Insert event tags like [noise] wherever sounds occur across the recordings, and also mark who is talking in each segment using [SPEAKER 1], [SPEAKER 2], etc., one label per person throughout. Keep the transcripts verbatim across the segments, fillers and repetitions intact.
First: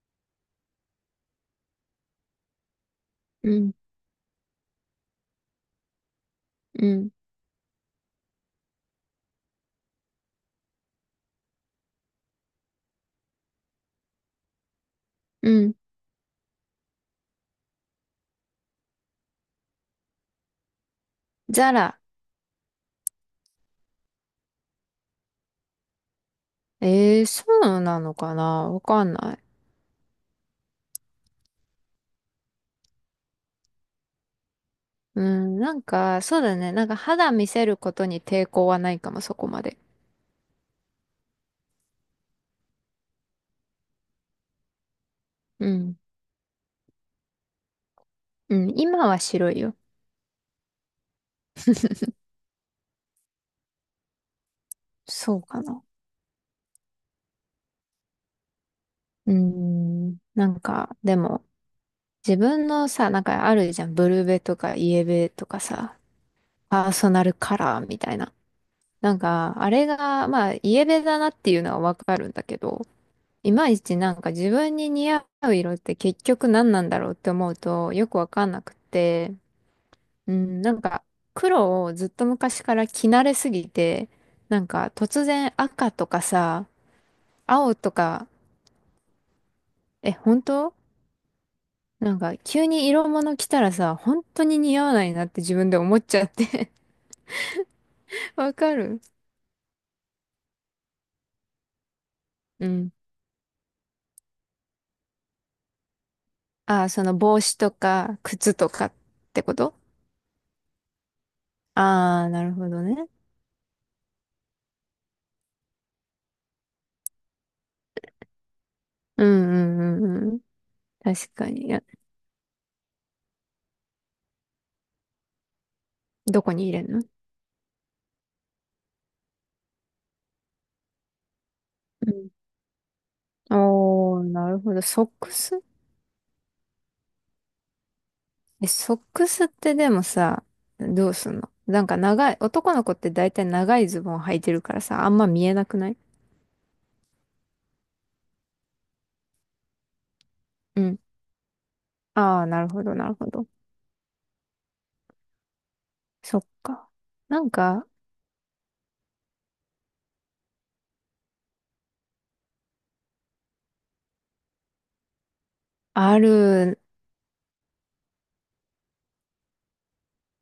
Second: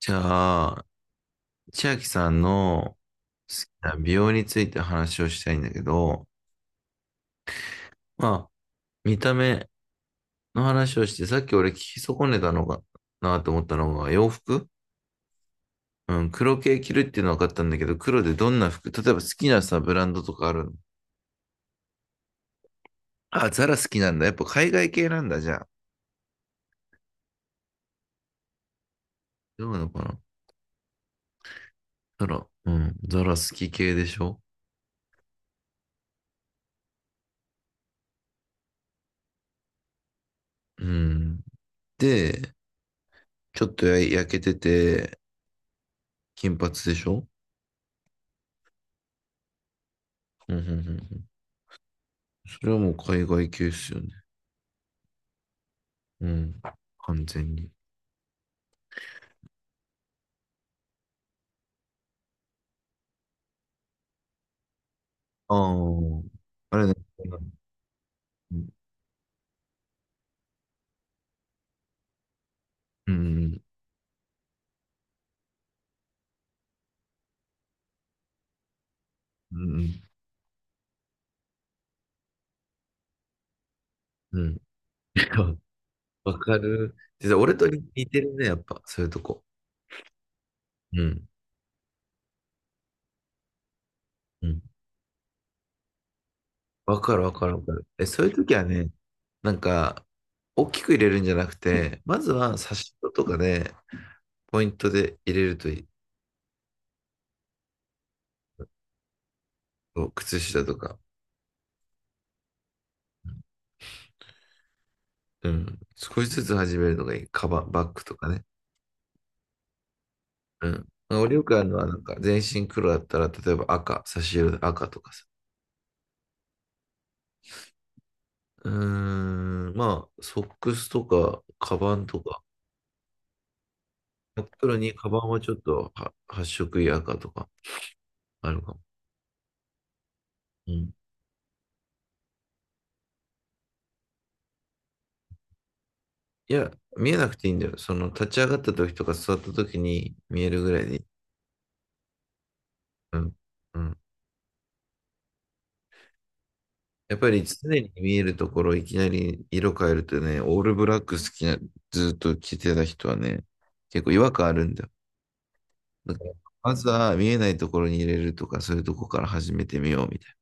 [SPEAKER 1] じゃあ、千秋さんの
[SPEAKER 2] う
[SPEAKER 1] 好き
[SPEAKER 2] ん、
[SPEAKER 1] な美容について話をしたいんだけど、
[SPEAKER 2] うん、
[SPEAKER 1] まあ、見た目の話をして、さっき俺聞き損ねたのかなと思ったのが、洋服。
[SPEAKER 2] うん。
[SPEAKER 1] うん、黒系着るっていうのは分かったんだけど、黒でどんな服、例えば好きなさ、ブランドとかあるの？
[SPEAKER 2] ザラ。
[SPEAKER 1] あ、ザラ好きなんだ。やっぱ海外系なんだ、じゃあ。
[SPEAKER 2] えー、そうなのかな、わかんない。
[SPEAKER 1] どうなのかな。ザラ、うん、ザラ好き系でしょ？
[SPEAKER 2] うん、なんか、そうだね。なんか肌見せることに抵抗はないかも、そこまで。
[SPEAKER 1] うん。で、ちょっとや焼けてて、
[SPEAKER 2] うん、
[SPEAKER 1] 金髪でしょ？
[SPEAKER 2] うん。今は白いよ。
[SPEAKER 1] うん、うん、うん。うん、それはもう海外系っすよね。
[SPEAKER 2] そうかな。
[SPEAKER 1] うん。完全に。
[SPEAKER 2] うーん、なんか、でも、自分のさ、なんかあるじゃん。ブルベとかイエベと
[SPEAKER 1] あ
[SPEAKER 2] か
[SPEAKER 1] あ、
[SPEAKER 2] さ、
[SPEAKER 1] あれ
[SPEAKER 2] パー
[SPEAKER 1] だ、
[SPEAKER 2] ソナルカラーみたいな。
[SPEAKER 1] うん、
[SPEAKER 2] なんか、あれが、まあ、イエベだなっていうのはわかるんだけど、
[SPEAKER 1] う
[SPEAKER 2] い
[SPEAKER 1] ん、
[SPEAKER 2] まいちなんか自分に似合う色って結局何なんだろうって思うとよくわかんなくて、
[SPEAKER 1] うん、
[SPEAKER 2] うん、なんか黒をずっと昔から着慣れすぎて、
[SPEAKER 1] うん。
[SPEAKER 2] なんか突然
[SPEAKER 1] [laughs]
[SPEAKER 2] 赤とか
[SPEAKER 1] わか
[SPEAKER 2] さ、
[SPEAKER 1] る。実は俺と
[SPEAKER 2] 青
[SPEAKER 1] 似
[SPEAKER 2] と
[SPEAKER 1] て
[SPEAKER 2] か、
[SPEAKER 1] るね、やっぱ、そういうとこ。
[SPEAKER 2] え、本当？
[SPEAKER 1] うん、
[SPEAKER 2] なんか急に色物着たらさ、本当
[SPEAKER 1] う
[SPEAKER 2] に
[SPEAKER 1] ん。
[SPEAKER 2] 似合わないなって自分で思っちゃって。
[SPEAKER 1] わかる、わかる、わかる。え、そういう
[SPEAKER 2] [laughs] わ
[SPEAKER 1] 時は
[SPEAKER 2] か
[SPEAKER 1] ね、
[SPEAKER 2] る。
[SPEAKER 1] なんか、大きく入れるんじゃなくて、まずは
[SPEAKER 2] う
[SPEAKER 1] 差
[SPEAKER 2] ん。
[SPEAKER 1] し色とかで、ポイントで入れるといい。
[SPEAKER 2] ああ、その帽子とか靴とかってこと？
[SPEAKER 1] そう、靴下とか。
[SPEAKER 2] ああー、なるほどね。
[SPEAKER 1] うん。少しずつ始めるのがいい。カバン、バッグとかね。
[SPEAKER 2] うんうんうんうん。
[SPEAKER 1] うん。
[SPEAKER 2] 確
[SPEAKER 1] 俺よ
[SPEAKER 2] か
[SPEAKER 1] くあ
[SPEAKER 2] に。
[SPEAKER 1] る
[SPEAKER 2] い
[SPEAKER 1] の
[SPEAKER 2] や、
[SPEAKER 1] は、なんか、全身黒だったら、例えば赤、差し色で赤とかさ。
[SPEAKER 2] どこに入れんの？
[SPEAKER 1] うーん、まあ、ソックスとか、カバン
[SPEAKER 2] う
[SPEAKER 1] と
[SPEAKER 2] ん。
[SPEAKER 1] か、
[SPEAKER 2] おー、
[SPEAKER 1] 真っ
[SPEAKER 2] なるほ
[SPEAKER 1] 黒
[SPEAKER 2] ど。
[SPEAKER 1] に
[SPEAKER 2] ソ
[SPEAKER 1] カ
[SPEAKER 2] ッ
[SPEAKER 1] バン
[SPEAKER 2] ク
[SPEAKER 1] はちょっ
[SPEAKER 2] ス？
[SPEAKER 1] とは発色いい赤とかある
[SPEAKER 2] え、
[SPEAKER 1] かも。
[SPEAKER 2] ソックスってでもさ、
[SPEAKER 1] うん。
[SPEAKER 2] どうすんの？なんか長い、男の子って大体長いズボン履いてるからさ、あんま見えなくない？
[SPEAKER 1] いや、見えなくていいんだよ。その、立ち上がった時とか座った時に見えるぐら
[SPEAKER 2] う
[SPEAKER 1] いでい
[SPEAKER 2] ん。
[SPEAKER 1] い。
[SPEAKER 2] ああ、なるほど、なる
[SPEAKER 1] う
[SPEAKER 2] ほ
[SPEAKER 1] ん。
[SPEAKER 2] ど。
[SPEAKER 1] うん。
[SPEAKER 2] そっか。
[SPEAKER 1] やっぱ
[SPEAKER 2] な
[SPEAKER 1] り
[SPEAKER 2] ん
[SPEAKER 1] 常
[SPEAKER 2] か、
[SPEAKER 1] に見えるところ、いきなり色変えるとね、オールブラック好きな、ずっと着てた人はね、結構違和感あるんだよ。だ
[SPEAKER 2] あ
[SPEAKER 1] から、ま
[SPEAKER 2] る。
[SPEAKER 1] ずは見えないところに入れるとか、そういうとこから始めてみようみたい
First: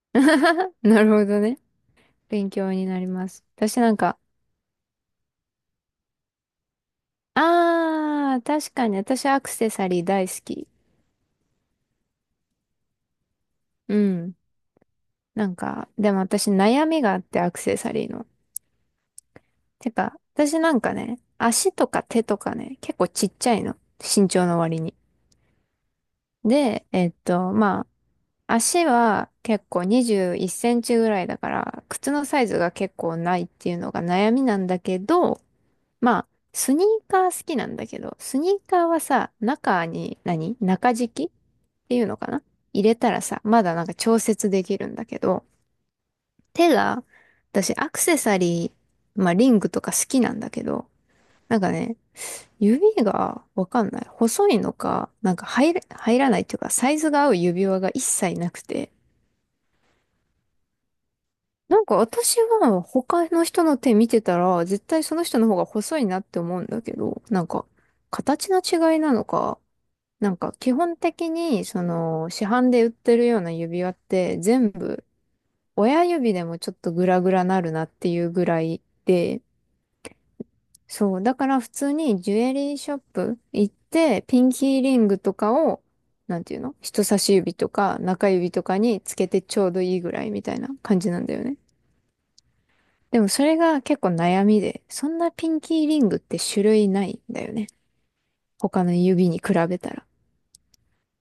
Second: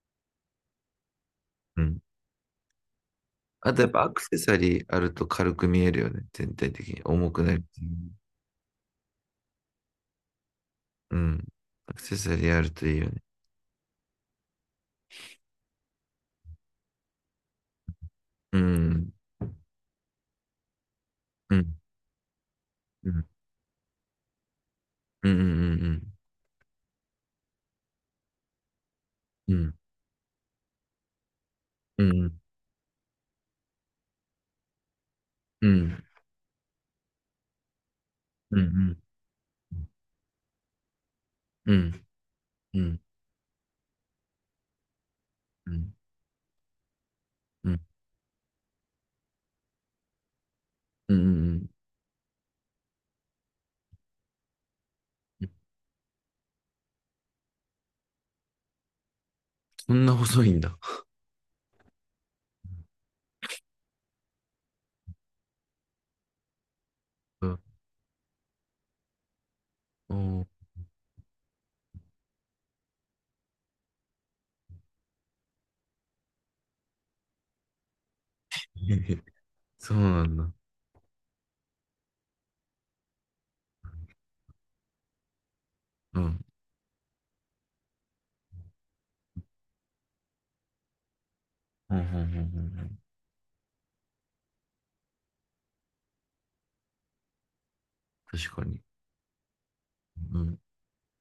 [SPEAKER 2] [laughs] なるほどね。
[SPEAKER 1] な。うん。
[SPEAKER 2] 勉強になります。
[SPEAKER 1] あ
[SPEAKER 2] 私
[SPEAKER 1] とやっ
[SPEAKER 2] なん
[SPEAKER 1] ぱア
[SPEAKER 2] か、
[SPEAKER 1] クセサリーあると軽く見えるよね。全体的に。重くなる。
[SPEAKER 2] ああ、確かに私アクセサリー大好き。
[SPEAKER 1] うん。アクセサリーあるといいよね。
[SPEAKER 2] うん。なんか、でも私悩みがあってアクセサリーの。
[SPEAKER 1] うん。
[SPEAKER 2] てか、私なんかね、
[SPEAKER 1] う
[SPEAKER 2] 足
[SPEAKER 1] ん。
[SPEAKER 2] とか手とかね、結構
[SPEAKER 1] うん。
[SPEAKER 2] ちっちゃいの。身長の割に。
[SPEAKER 1] うん。
[SPEAKER 2] で、えっと、まあ、足は
[SPEAKER 1] うん。う
[SPEAKER 2] 結
[SPEAKER 1] ん。
[SPEAKER 2] 構にじゅういっセンチぐらいだから、
[SPEAKER 1] う
[SPEAKER 2] 靴の
[SPEAKER 1] ん。
[SPEAKER 2] サイズが結構ないっていうのが悩みなんだけど、
[SPEAKER 1] うん。
[SPEAKER 2] まあ、スニーカー好きなんだけど、スニ
[SPEAKER 1] う
[SPEAKER 2] ーカー
[SPEAKER 1] ん。
[SPEAKER 2] はさ、中に何、中敷きっ
[SPEAKER 1] うん。う
[SPEAKER 2] てい
[SPEAKER 1] ん。
[SPEAKER 2] うのかな、
[SPEAKER 1] う
[SPEAKER 2] 入れ
[SPEAKER 1] ん。
[SPEAKER 2] たらさ、まだなんか調節できるんだけど、手が、
[SPEAKER 1] う
[SPEAKER 2] 私
[SPEAKER 1] ん。
[SPEAKER 2] アクセサリー、まあリングとか好きなんだけど、
[SPEAKER 1] う
[SPEAKER 2] なん
[SPEAKER 1] ん。
[SPEAKER 2] かね、指がわかんない。細いのか、なんか入れ、入らないっていうか、サイズが合う指輪が一切なくて。
[SPEAKER 1] そんな細いんだ。
[SPEAKER 2] なんか私は他の人の手見てたら、絶対その人の方が細いなって思うんだけど、な
[SPEAKER 1] う
[SPEAKER 2] ん
[SPEAKER 1] ん。
[SPEAKER 2] か、形の違いなのか、なん
[SPEAKER 1] お、
[SPEAKER 2] か基本的に、その、市販で売ってるような指輪って全部、親指でもちょっとグラグラなるなっていうぐらいで、
[SPEAKER 1] そうなんだ。
[SPEAKER 2] そう。だから普通にジュエリーショップ行って、ピンキーリングとかを、
[SPEAKER 1] う
[SPEAKER 2] な
[SPEAKER 1] ん。
[SPEAKER 2] んていうの、人差し指とか中指とかにつけてちょうどいいぐらいみたいな感じなんだよね。
[SPEAKER 1] うん。うん。うん。
[SPEAKER 2] でもそれが結構悩みで、そんなピンキーリングって種類ないんだよね。
[SPEAKER 1] 確かに。
[SPEAKER 2] 他の指に比べたら。っ
[SPEAKER 1] うん。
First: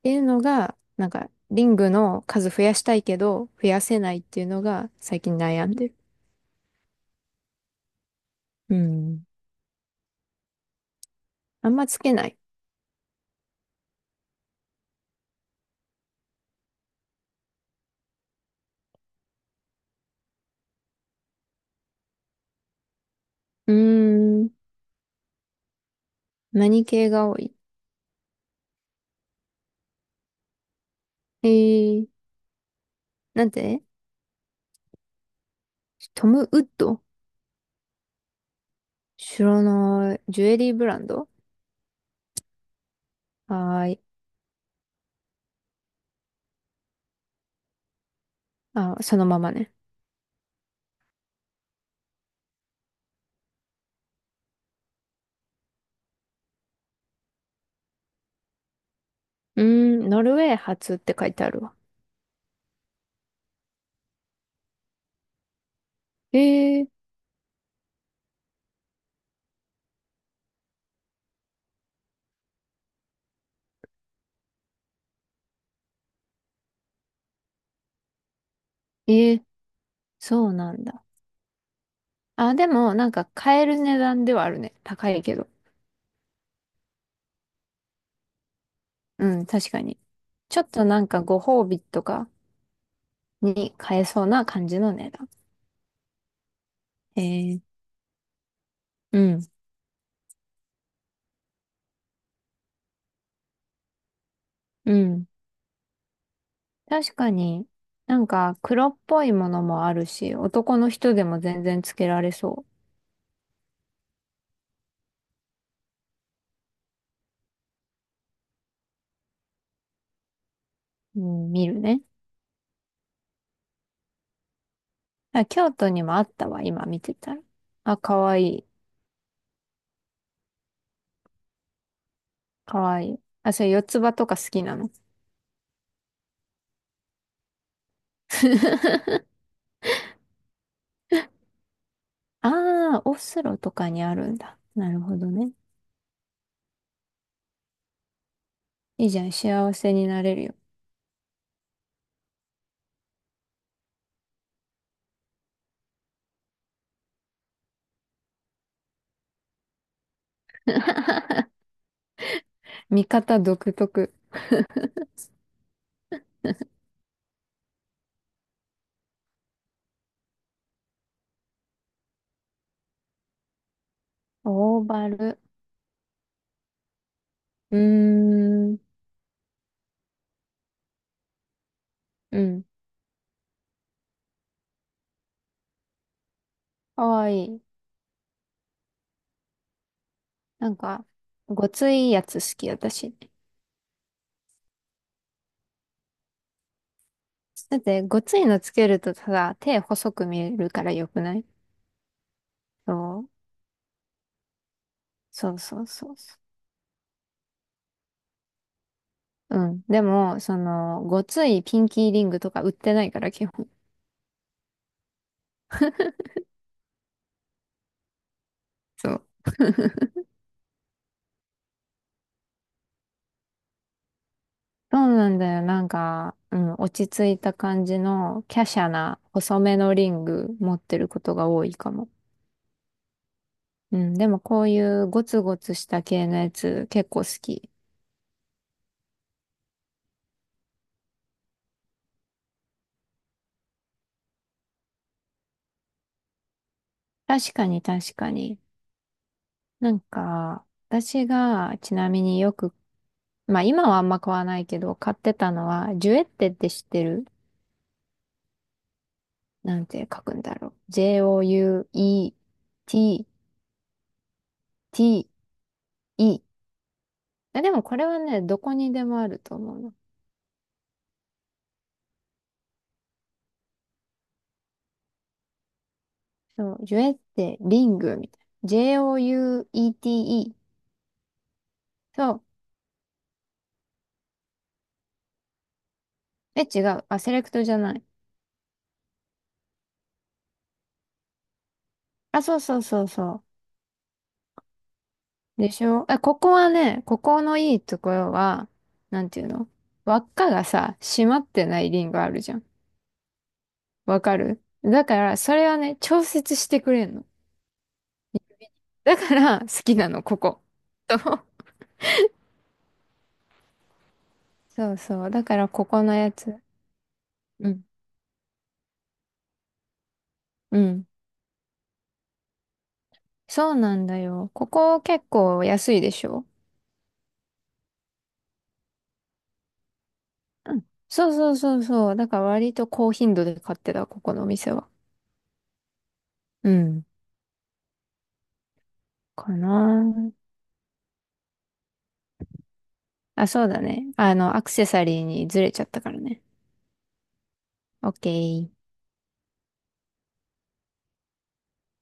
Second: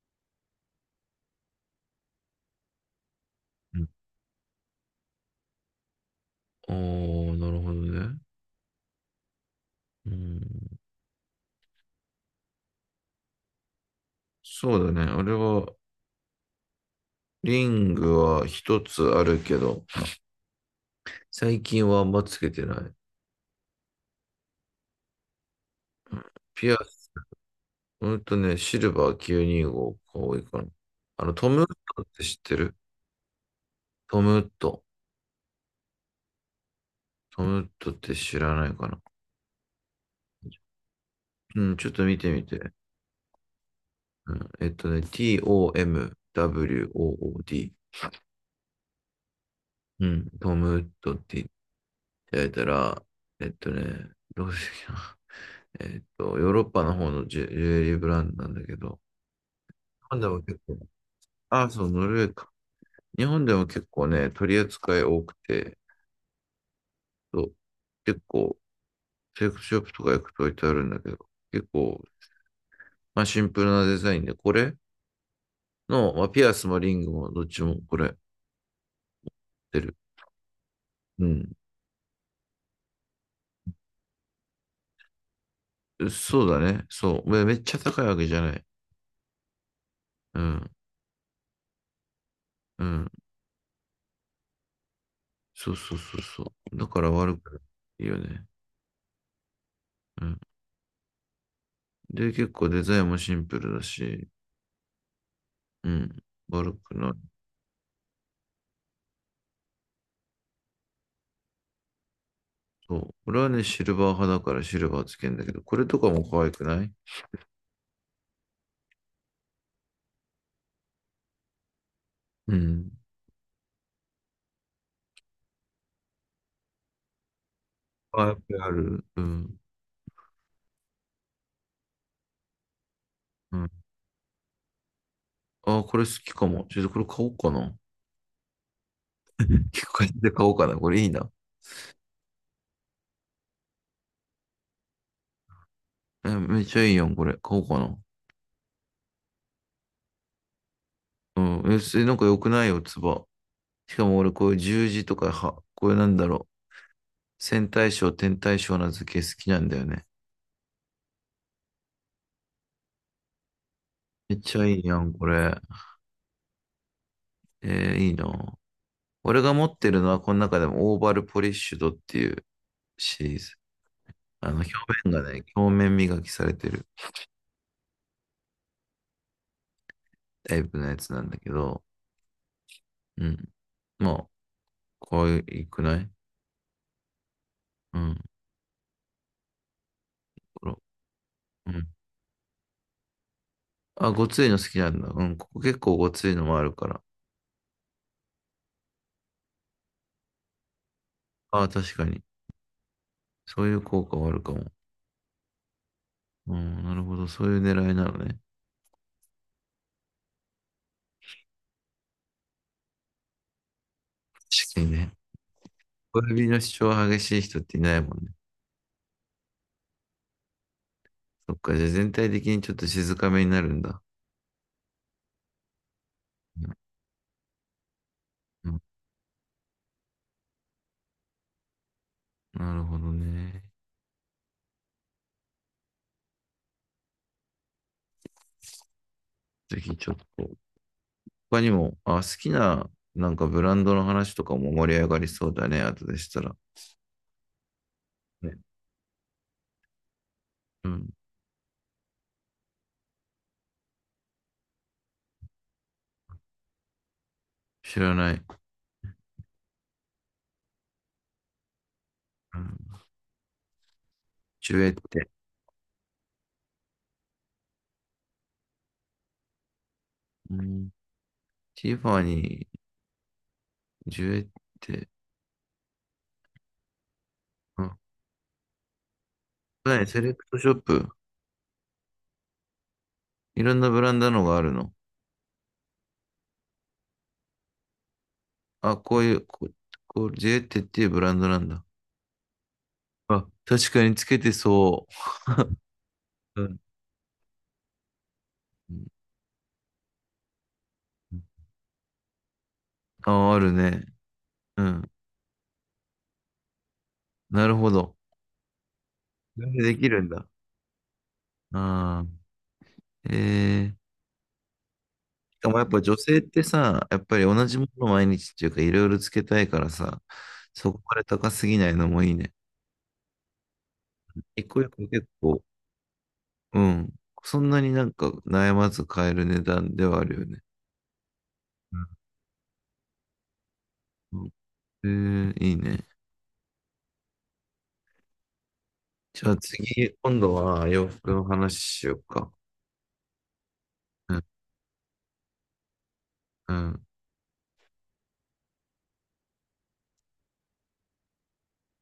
[SPEAKER 2] ていうのが、なんか、リングの数増やしたいけど、増やせないっていうのが最近悩んでる。
[SPEAKER 1] おー、なるほどね。
[SPEAKER 2] うん。
[SPEAKER 1] うん。
[SPEAKER 2] あんまつけない。
[SPEAKER 1] そうだね。俺は、リングは一つあるけど、最近はあんまつけてない。
[SPEAKER 2] うーん。
[SPEAKER 1] うん。ピア
[SPEAKER 2] 何系
[SPEAKER 1] ス、
[SPEAKER 2] が多い？
[SPEAKER 1] ほんとね、シルバーきゅうにごが多いかな。あの、
[SPEAKER 2] え
[SPEAKER 1] トムウッドっ
[SPEAKER 2] ー、
[SPEAKER 1] て知ってる？
[SPEAKER 2] なんて？
[SPEAKER 1] トムウッド。
[SPEAKER 2] トム・ウッド？
[SPEAKER 1] トムウッドって知らないかな。
[SPEAKER 2] 知らない。ジュエリーブランド？
[SPEAKER 1] うん、ちょっと見てみて。
[SPEAKER 2] はーい。
[SPEAKER 1] うん、えっとね、TOMWOOD。
[SPEAKER 2] あ、そのままね。
[SPEAKER 1] うん、トムウッドって言ってあげたら、えっとね、どうしてな。[laughs] えっと、ヨーロッパの方のジュ、ジュエリーブランドなんだけど、
[SPEAKER 2] うー
[SPEAKER 1] 日
[SPEAKER 2] ん、
[SPEAKER 1] 本
[SPEAKER 2] ノ
[SPEAKER 1] で
[SPEAKER 2] ルウ
[SPEAKER 1] も
[SPEAKER 2] ェー
[SPEAKER 1] 結構、
[SPEAKER 2] 発って書いてある
[SPEAKER 1] あ、
[SPEAKER 2] わ。
[SPEAKER 1] そう、ノルウェーか。日本でも結構ね、取り扱い多くて、
[SPEAKER 2] えー、
[SPEAKER 1] そう。結構、セレクトショップとか行くと置いてあるんだけど、結構、まあシンプルなデザインで、これの、まあピアスもリングもどっちもこれ
[SPEAKER 2] えー、
[SPEAKER 1] 出る。
[SPEAKER 2] そうなんだ。
[SPEAKER 1] うん。
[SPEAKER 2] あ、でも、なんか買える値段ではあるね。高いけど。
[SPEAKER 1] そうだね。そう。めめっちゃ高いわけじゃない。
[SPEAKER 2] うん、確かに。
[SPEAKER 1] う
[SPEAKER 2] ちょっ
[SPEAKER 1] ん。
[SPEAKER 2] となんかご褒美とか
[SPEAKER 1] うん。
[SPEAKER 2] に買えそうな感じの値段。
[SPEAKER 1] そうそうそうそう。だから
[SPEAKER 2] え
[SPEAKER 1] 悪く
[SPEAKER 2] ー、
[SPEAKER 1] ないよね。
[SPEAKER 2] うん、
[SPEAKER 1] うん。で、結構デザインもシンプルだし、
[SPEAKER 2] うん。
[SPEAKER 1] うん。悪くな
[SPEAKER 2] 確か
[SPEAKER 1] い。
[SPEAKER 2] に、なんか黒っぽいものもあるし、男の人でも全然つけられそ
[SPEAKER 1] そう。俺はね、シルバー派だからシルバーつけんだけど、これとかも可愛くない？
[SPEAKER 2] う。うん、見るね。
[SPEAKER 1] うん。
[SPEAKER 2] あ、京都にもあったわ、今見てたら。あ、か
[SPEAKER 1] 可愛
[SPEAKER 2] わ
[SPEAKER 1] く
[SPEAKER 2] いい。
[SPEAKER 1] ある。うん。
[SPEAKER 2] かわいい。あ、
[SPEAKER 1] う
[SPEAKER 2] それ
[SPEAKER 1] ん、
[SPEAKER 2] 四つ葉とか好きなの？
[SPEAKER 1] ああ、これ好きかも。ちょっとこれ買おうかな。
[SPEAKER 2] [laughs]
[SPEAKER 1] 聞構買て買おうかな。これいいな。
[SPEAKER 2] ああ、オスロとかにあるんだ。なるほどね。
[SPEAKER 1] え、めっちゃいいやん、これ。買おうかな。
[SPEAKER 2] いいじゃん、幸せになれるよ。
[SPEAKER 1] うん。え、それなんか良くないよ、つば。しかも俺、こういう十字とか、は、こういうなんだろう。線対称、点対称な図形好きなんだよね。
[SPEAKER 2] 見方独特。
[SPEAKER 1] めっちゃいいやん、これ。えーいいな。俺が持ってるのは、この中でもオーバルポリッシュドっていうシリーズ。あの、表
[SPEAKER 2] オーバ
[SPEAKER 1] 面が
[SPEAKER 2] ル。
[SPEAKER 1] ね、表面磨きされてる
[SPEAKER 2] うーん、
[SPEAKER 1] タイプのやつなんだけど、
[SPEAKER 2] うん。
[SPEAKER 1] うん。まあ、可愛くない？
[SPEAKER 2] かわいい。
[SPEAKER 1] うん。ほ
[SPEAKER 2] な
[SPEAKER 1] ら。
[SPEAKER 2] んか、ご
[SPEAKER 1] うん。
[SPEAKER 2] ついやつ好き、私。
[SPEAKER 1] あ、ごついの好きなんだ。うん、ここ結構ごついのもあるから。
[SPEAKER 2] だって、ごついのつけるとただ手細く見えるからよくない？
[SPEAKER 1] ああ、確かに。
[SPEAKER 2] そう、
[SPEAKER 1] そういう効果はあるかも。
[SPEAKER 2] そうそうそうそう。
[SPEAKER 1] うん、なるほど。そういう狙いなのね。
[SPEAKER 2] うん。でも、その、ごついピンキーリングとか売ってないから、基本。
[SPEAKER 1] 確かにね。小指の主張が激しい人っていないもんね。
[SPEAKER 2] そう。
[SPEAKER 1] そっか、じゃあ全体的にちょっと静かめになるんだ。
[SPEAKER 2] そうなんだよ。なんか、う
[SPEAKER 1] う
[SPEAKER 2] ん、
[SPEAKER 1] ん、
[SPEAKER 2] 落ち着いた感じの、華
[SPEAKER 1] うん、
[SPEAKER 2] 奢な、細めのリング持ってることが多いかも。
[SPEAKER 1] なるほどね。
[SPEAKER 2] うん。でも、こういうゴツゴツした系のやつ、結構好き。
[SPEAKER 1] ぜひちょっと。他にも、あ、好きな、なんかブランドの話とかも盛り上がりそうだね。後でしたら。
[SPEAKER 2] 確かに、確か
[SPEAKER 1] ね、
[SPEAKER 2] に。なんか、
[SPEAKER 1] うん、
[SPEAKER 2] 私が、ちなみによく、まあ、今はあんま買わないけど、買ってたのは、ジュエッテって知ってる？
[SPEAKER 1] 知らない。
[SPEAKER 2] なんて書くんだろう。
[SPEAKER 1] うん、
[SPEAKER 2] ジェーオーユーイーティーティー、
[SPEAKER 1] ジュエって。
[SPEAKER 2] いい。あ、でもこれはね、どこにでもあると思うの。
[SPEAKER 1] うん、ティファニー、ジュエって。
[SPEAKER 2] そう、ジュエって
[SPEAKER 1] う
[SPEAKER 2] リ
[SPEAKER 1] ん、
[SPEAKER 2] ングみたいな。
[SPEAKER 1] はい、セレクト
[SPEAKER 2] ジェーオーユーイーティーイー。
[SPEAKER 1] ショップ。
[SPEAKER 2] そう。
[SPEAKER 1] いろんなブランドのがあるの？
[SPEAKER 2] え、違う。あ、セレクトじゃない。
[SPEAKER 1] あ、こういう、こ、こう、ジェーテっていうブランドなんだ。
[SPEAKER 2] あ、そうそうそうそ
[SPEAKER 1] あ、確かにつけてそ
[SPEAKER 2] う。でしょ？え、ここ
[SPEAKER 1] う。う
[SPEAKER 2] は
[SPEAKER 1] ん。
[SPEAKER 2] ね、ここのいいところは、
[SPEAKER 1] うん、
[SPEAKER 2] なんていうの、輪っかがさ、閉まってないリングあるじゃん。
[SPEAKER 1] あ、あるね。
[SPEAKER 2] わかる？
[SPEAKER 1] う
[SPEAKER 2] だ
[SPEAKER 1] ん。
[SPEAKER 2] から、それはね、調節してくれんの。
[SPEAKER 1] なるほど。
[SPEAKER 2] だから、
[SPEAKER 1] そ
[SPEAKER 2] 好
[SPEAKER 1] れで
[SPEAKER 2] き
[SPEAKER 1] でき
[SPEAKER 2] な
[SPEAKER 1] る
[SPEAKER 2] の、
[SPEAKER 1] ん
[SPEAKER 2] こ
[SPEAKER 1] だ。
[SPEAKER 2] こ。
[SPEAKER 1] ああ。えー。
[SPEAKER 2] そうそう。だか
[SPEAKER 1] し
[SPEAKER 2] ら、
[SPEAKER 1] かもや
[SPEAKER 2] こ
[SPEAKER 1] っぱ
[SPEAKER 2] この
[SPEAKER 1] 女
[SPEAKER 2] や
[SPEAKER 1] 性っ
[SPEAKER 2] つ。
[SPEAKER 1] てさ、やっぱり同
[SPEAKER 2] う
[SPEAKER 1] じ
[SPEAKER 2] ん。
[SPEAKER 1] ものを毎日っていうかいろいろつけたいからさ、
[SPEAKER 2] う
[SPEAKER 1] そこ
[SPEAKER 2] ん。
[SPEAKER 1] まで高すぎないのもいいね。
[SPEAKER 2] そうなんだよ。
[SPEAKER 1] 一
[SPEAKER 2] こ
[SPEAKER 1] 個一
[SPEAKER 2] こ
[SPEAKER 1] 個
[SPEAKER 2] 結
[SPEAKER 1] 結構、
[SPEAKER 2] 構安いでしょ？
[SPEAKER 1] うん。そんなになんか悩まず買える値段ではあるよね。
[SPEAKER 2] うん、そうそうそうそう。だから割と高頻度で買ってた、ここのお
[SPEAKER 1] う
[SPEAKER 2] 店は。
[SPEAKER 1] ん。えー、いいね。
[SPEAKER 2] うん。
[SPEAKER 1] じゃ
[SPEAKER 2] か
[SPEAKER 1] あ次、
[SPEAKER 2] な
[SPEAKER 1] 今度は洋服の話しようか。
[SPEAKER 2] あ。あ、そうだね。
[SPEAKER 1] う
[SPEAKER 2] あ
[SPEAKER 1] ん、
[SPEAKER 2] の、アクセサリーにずれちゃったからね。
[SPEAKER 1] うん。
[SPEAKER 2] オッケー。